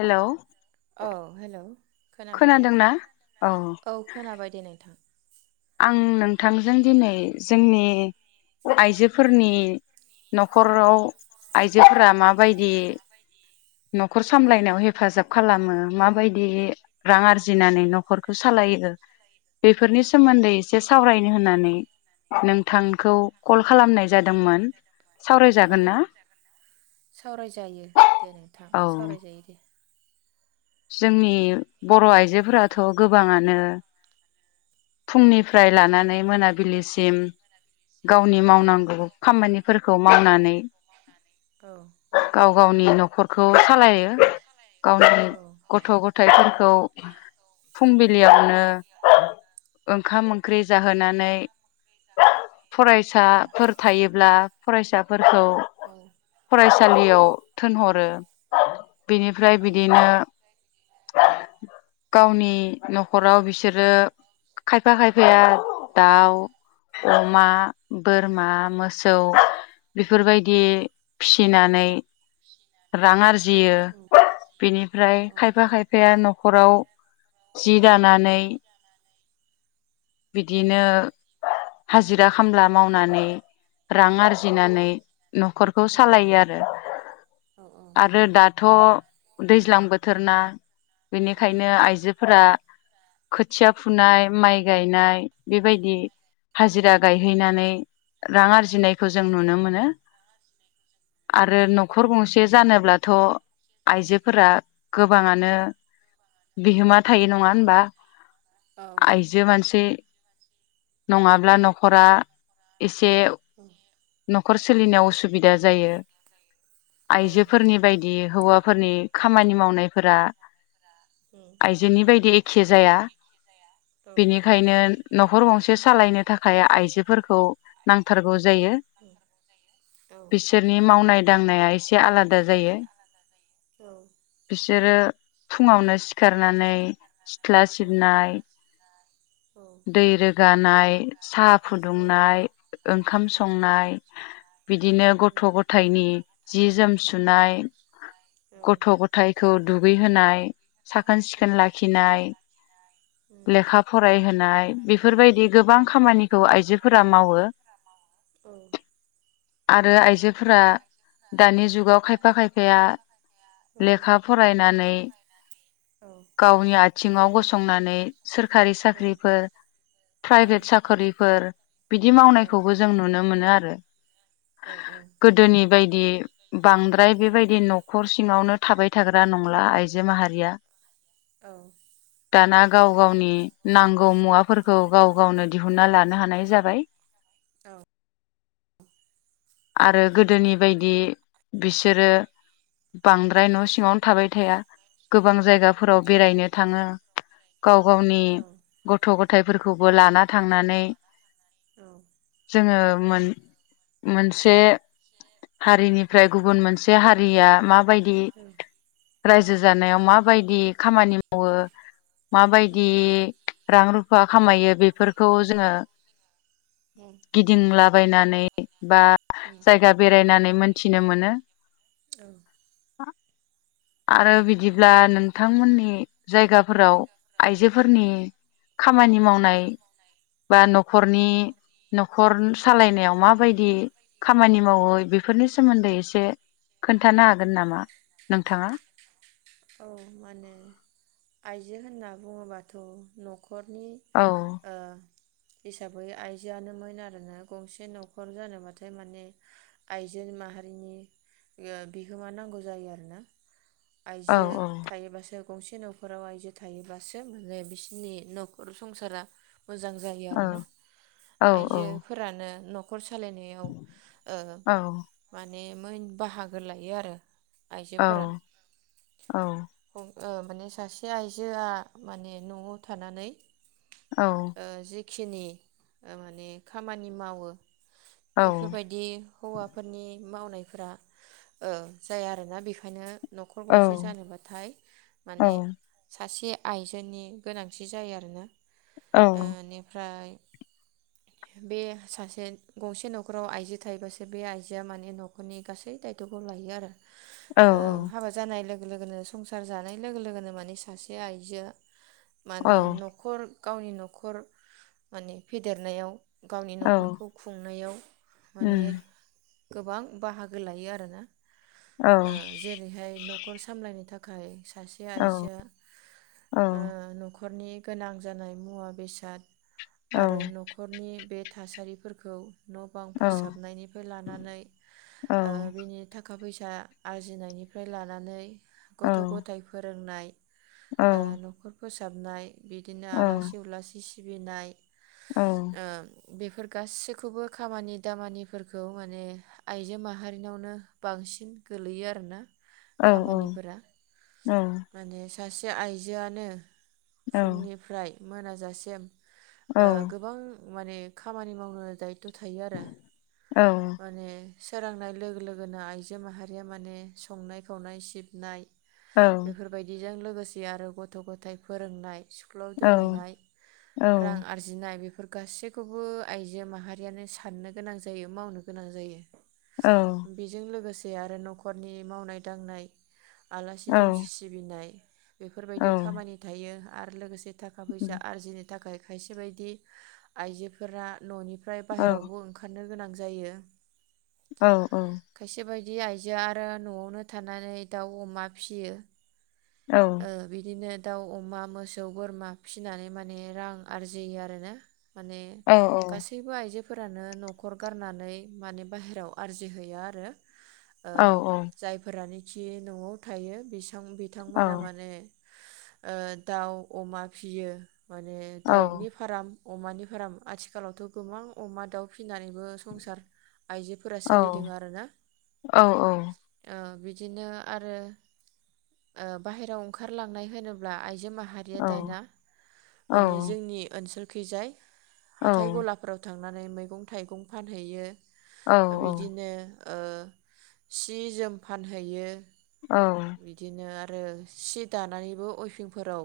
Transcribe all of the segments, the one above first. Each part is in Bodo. हेलौ औ हेलौ खोनाबाय दे खोनादोंना औ खोनाबाय दे नोंथां आं नोंथांजों दिनै जोंनि आइजोफोरनि न'खराव आइजोफोरा माबायदि न'खर सामलायनायाव हेफाजाब खालामो माबायदि रां आरजिनानै न'खरखौ सालायो बेफोरनि सोमोन्दै एसे सावरायनो होननानै नोंथांखौ कल खालामनाय जादोंमोन औ सावरायजागोन ना सावरायजायो दे नोंथां सावरायजायो दे जोंनि बर' आइजोफोराथ' गोबाङानो फुंनि फ फ्राय औ लानानै मोनाबिलिसिम गावनि औ मावनांगौ खामानिफोरखौ मावनानै [unintelligible] औ गाव गावनि न'खरखौ सालायो गावनि औ गथ'- गथायफोरखौ फुंबिलियावनो ओंखाम ओंख्रि जाहोनानै औ फरायसाफोर थायोब्ला फरायसा फोरखौ औ फरायसालियाव थोनहरो बिनिफ्राय औ बिदिनो गावनि न'खराव बिसोरो खायफा खायफाया दाउ अमा बोरमा मोसौ बेफोरबायदि फिसिनानै रां आरजियो बेनिफ्राय औ खायफाया न'खराव जि दानानै औ बिदिनो हाजिरा खामला मावनानै रां आरजिनानै न'खरखौ सालायो आरो आरो दाथ' दैज्लां बो थोरना बेनिखायनो आइजोफोरा खोथिया फुनाय माइ गायनाय बेबायदि हाजिरा गायहैनानै रां आरजिनायखौ जों नुनो मोनो। आरो न'खर गंसे जानोब्ला थ' आइजोफोरा गोबाङानो बिहोमा थायो नङा होनबा आयजो मानसि नङाब्ला न'खरा इ से न'खर सोलिनायाव उसुबिदा जायो आइजोफोरनि बायदि हौवाफोरनि खामानि मावनो नायफोरा। औ आइजोनि बायदि एखे जाया औ बेनिखायनो न'खर गंसे सालायनो थाखाय आइजोफोरखौ नांथारगौ जायो होथारगौ साहा बिसोरनि मावनाय दांनाया एसे आलादा जायो। सोरो फुङावनो सि सिखारनानै सिथ्ला सिबनाय दै रोगानाय साहा फुदुंनाय ओंखाम संनाय बिदिनो गथ' गथायाइनि जि जोम सुनाय जोम गथ' ग। आइखौ दुगैहोनाय। साखोन-सिखोन सुनाय लाखिनाय लाखिनाय लेखा फरायहोनाय बेफोरबायदि गोबां खामानिखौ आइजोफोरा मावो सोरखारि आरो आइजो। फोरा दानि जुगाव खायफा खायफाया। लेखा फरायनानै गावनि आथिङाव गसंनानै सोरखारि साख्रिफोर मावनायखौबो जों प्राइभेट नुनो साख्रिफोर बिदि मावनायखौबो जों नुनो मोनो आरो। आरो। बांद्राय बेबायदि न'खर सिङावनो गोदोनि बायदि। बांद्राय बेबायदि न'खर सिङावनो। थाबाय थाग्रा नंला आइजो माहारिया। औ। दाना गाव गावनि नांगौ मुवाफोरखौ गाव गावनो दिहुनन्ना लानो हानाय जाबाय। औ। आरो गोदोनि बायदि बिसोरो बांद्राय। न' सिङावनो थाबाय थाया गोबां जायगा। फोराव गोबां बेरायनो थाङो। गाव गावनि थाङो गथ' गथायाइफोरखौ। बो लाना थांनानै औ जोङो मोन मोनसे हारिनिफ्राय गुबुन मोनसे हारिया माबायदि औ रायजो जानायाव माबायदि खामानि मावो। औ माबायदि रां रुफा खामायो बेफोरखौ जोङो गिदिंलाबायनानै बा जायगा बेरायनानै मोनथिनो मोनो। उम आरो बिदिब्ला नोंथांमोननि जायगाफोराव आइजोफोरनि खामानि मावनाय बा न'खरनि न'खर सालायनायाव माबायदि खामानि मावो बेफोरनि सोमोन्दै एसे खोन्थानो हागोन नामा नों औ मा होनो आइजो होनना बुङोबाथ' न' न'खरनि औ ओ हिसाबै आइजोआनोमोन आरोना। गंसे न'खर जानोबाथाय माने आइजो माहारिनि ओ बिहोमा नांगौ जायो आरोना। औ आयजो थायोबासो गंसे न' खराव आयजो थायोब्लाासो माने बिसोरनि न'खर संसारा मोजां जायो औ आरोना। औ आइजोफोरानो न' न'खर सालायनायाव ओ औ मा ने मोन बाहागो लायो आरो औ आइजोफोरा। औ ओ माने सासे आइजोआ माने न'आव थानानै ओ जि खिनि माने खामानि मावो औ बेफोरबायदि हौवाफोरनि मावनायफोरा ओ जाया आरोना बेखायनो न'खर गंसे जानोबाथाय औ माने सासे आइजनि गोनांथि जायो आरोना। औ ओ इनिफ्राय बे सासे गंसे न'खराव आइजो थायोबासो बे आइजोआ माने न'खरनि गासै दायथ'खौ लायो आरो। ओ औ हाबा जानाय लोगो लोगो लोगोनो संसार जानाय लोगो लोगोनो माने सासे आइजोआ माने औ न'खर गावनि न'खर माने फेदेरनायाव गावनि औ न'खरखौ खुंनायाव माने उम गोबां बाहागो लायो आरोना। औ ओ जेरैहाय न'खर सामलायनो थाख खाय सासे आइजोआ औ ओ न'ख खरनि गोनां जानाय मुवा बेसाद औ आरो न'खरनि बे थासारिफोरखौ न' बां औ फोसाबनायनिफ्राय लानानै औ ओ बिनि थाखा फै सा आरजिनायनिफ्राय लानानै औ गथ' गथाइ फोरोंनाय औ ओ न'खर फोसाबनाय बिदिनो आलासि उलासि सि सिबिनाय औ ओ बेफोर गासैखौबो खामानि दामानिफोरखौ माने आइजो माहारिनावनो बांसिन गोलैयो आरोना औ औ खामानिफोरा औ माने सासे आइजोआनो फुंनिफ्राय मोनाजासेम ओ गोबां माने खामानि मावनो दाय थ' थायो आरो माने सोरांनाय लोगो लोगोनो आइजो माहारिया माने संनाय खावनाय सिबनाय बेफोरबायदि बेजों लोगोसे आरो गथ' ग'थाय फोरोंनाय स्कुलाव दोनहैनाय औ रां आरजिनाय बेफोर गासिख खौबो आइजो माहारियानो साननो गोनां जायो मावनो गोनां जायो बेजों लोगो से आरो न'खरनि मावनाय दांनाय आलासि दुमसि सिबिनाय बेफोरबायदि खामानि थायो। आरो लोगोसे थाखा फैसा आरजिनि थाखाय खायसे बायदि आइजोफोरा न'नि ओमफ्राय बाहेरावबो ओंखारनो गोनां जायो औ औ बिदि आइजोआ आरो न'आवनो थानानै दाउ अमा फिसियो। ओ बिदिनो दावउ, अमा, मोसौ, बोरमा फिसिनानै माने रां आरजियो आरोना माने गासैबो आइजो फोरानो न'खर गारनानै माने बाहेरायाव आरजिहैया आरो ओ जायफोरानो जि न'आव थायो बि थां बिथांमोना माने ओ दाउ अमा फियो माने दाउनि फार्म अमानिफ्राम आथिखालावथ' गोबां अमा, दाउ फिनानैबो संसार आइजोफोरा सोलिदों आरोना ओ बिदिनो आरो ओ बाहेराव ओंखारलांनाय होनोब्ला आय जो माहारिया दाना माने जोंनि ओनसोल खैजाय हाथाय गलाफोराव थां लानानै मैगं-थाइगं फानहैयो बिदिनो ओ सि जोम फानहैयो बिदिनो आरो सि दानानैबो अइफिंफोराव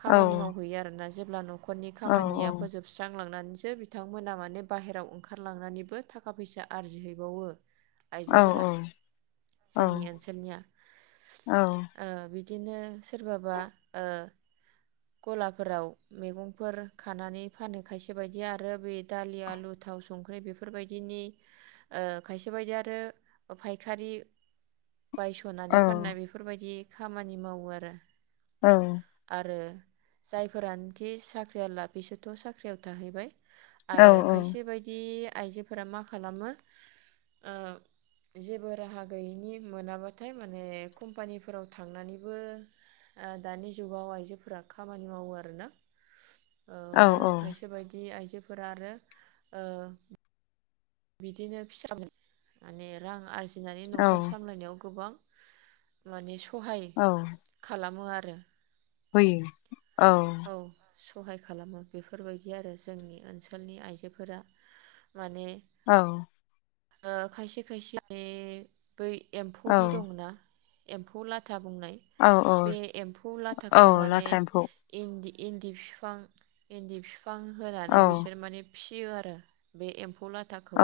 खामानि मावहैयो आरोना जेब्ला न'खर खामानिया फोजोबस्रां बुंलांनानैसो बिथांमोना माने बाहेराव ओंखारलांनानैबो थाखा फैसा आरजिहैबावो आइजोफोरा जोंनि ओनसोलनिया ओ बि बिदिनो सोरबाबा ओ गलाफोराव मैगंफोर खानानै फानो खायसे बायदिया आरो बे दालि, आलु, थाव संख्रि बेफोरबायदिनि ओ खायसे बायदिया आरो फायखारि बायस'नानै फाननाय बेफोरबायदि खामानि मावो आरो आरो जायफोरानोखि साख्रिआलला बिसोरथ' साख्रियाव थाहैबाय। आरो औ खायसे बायदि आइजोफोरा मा खालामो ओ जेबो राहा गैयैनि मोनाबाथाय माने कम्पानिफोराव थांनानैबो ओ दानि जुगाव आइजोफोरा खामानि मावो आरो ना। औ आरो खायसे बायदि आइजो फोरा आरो ओ बिदिनो फिसा [unintelligible] माने रां आरजि नानै औ न'खर सामलायनायाव गोबां माने सहाय खालामो आ रो हैयो। औ। सहाय खालामो बेफोरबायदि आरो जोंनि ओनसोलनि आइजोफोरा। माने औ ओ खायसे खायसे [unintelligible] बै औ एम्फौदि दङो ना एम्फौ ला था बुंनाय औ औ बे एम्फौ लाथाखौ औ माने लाथा एम्फौ इन्दि इन्दि फिफां इन्दि फि फां औ होनानै बिसोर माने फिसियो आरो बे एम्फौ लाथाखौ ओ औ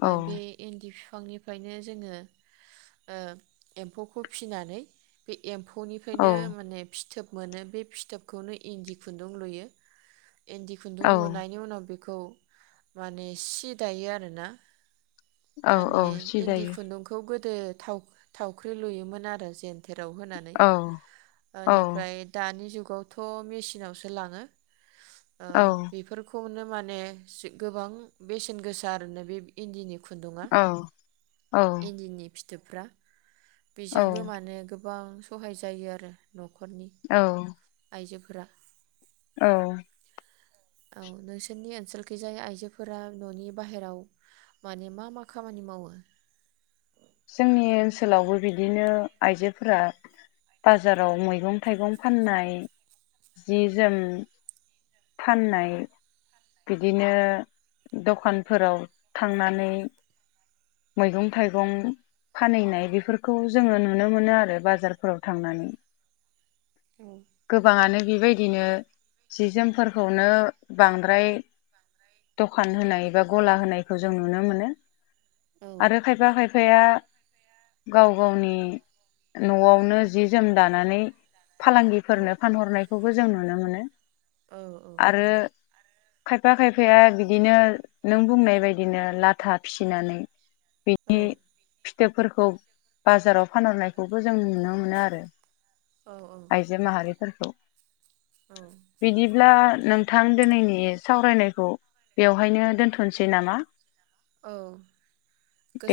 औ बे इन दि फिफांनिफ्रायनो जोङो ओ एम्फौखौ फिसिनानै बे एम्फौ औ निफ्रायनो माने फिथोब मोनो बे फिथोबखौनो इन्दि खुन्दुं लुयो। इन्दि खुन्दुं लुनायनि उनाव बे औमाने सि दायो आरो ना औ औ माने सि इन्दि दायो खुन्दुंखौ गो गोदो थाव थावख्रि लुयोमोन आरो जेन खेराव होनानै औ औ ओनिफ्राय दानि जुग खौथ मेसिनावसो लांङों ओ औ बेफोरखौनो माने सि गोबां बेसेन गोसा आरो ने बे इन्दिनि खुन्दुंङा औ इन्दिनि फि जोप्रा बेजोंबो माने गो गोबां सहाय जायो आरो न'खरनि औ आइजोफोर ब्रा औ औ नोंसोरनि ओनसोलखैजाय आइजोफोरा न'नि बाहेराव माने मा मा खामानि मावो? जोंनि ओनसोलावबो बिदिनो आइजोफोरा बाजाराव मैगं थाइगं फाननाय जि जोम फाननाय। बिदिनो दखानफोराव थांनानै मैगं थाइगं फानहैनाय बेफोरखौ जोङो नुनो मोनो आरो बाजारफोराव थांनानै औ गोबाङानो बेबायदिनो जि जोमफोरखौनो बांद्राय दखान होनाय बा गला होनायखौ जों नुनो मोनो। औ आरो खायबा खायफा खायफाया गाव गावनि न'आवनो जि जोम दानानै फालांगि औ फोरनो फानहरनायखौ खौ जों नुनो मोनो औ औ आरो खायफा खायफाया बिदिनो नों बुंनाय बायदिनो लाथा फिसिनानै औ फिथोबफोरखौ बाजाराव फानहरनायखौबो जों नुनो मोनो आरो। औ औ माहारि फोरखौ बिदिब्ला नोंथां दिनैनि सावरायनायखौ बेवहायनो दोनथ'नोसै नामा औ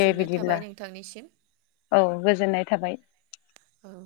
दे बिदिब्ला थाबाय नोंथांनिसिम औ गोजोननाय थाबाय औ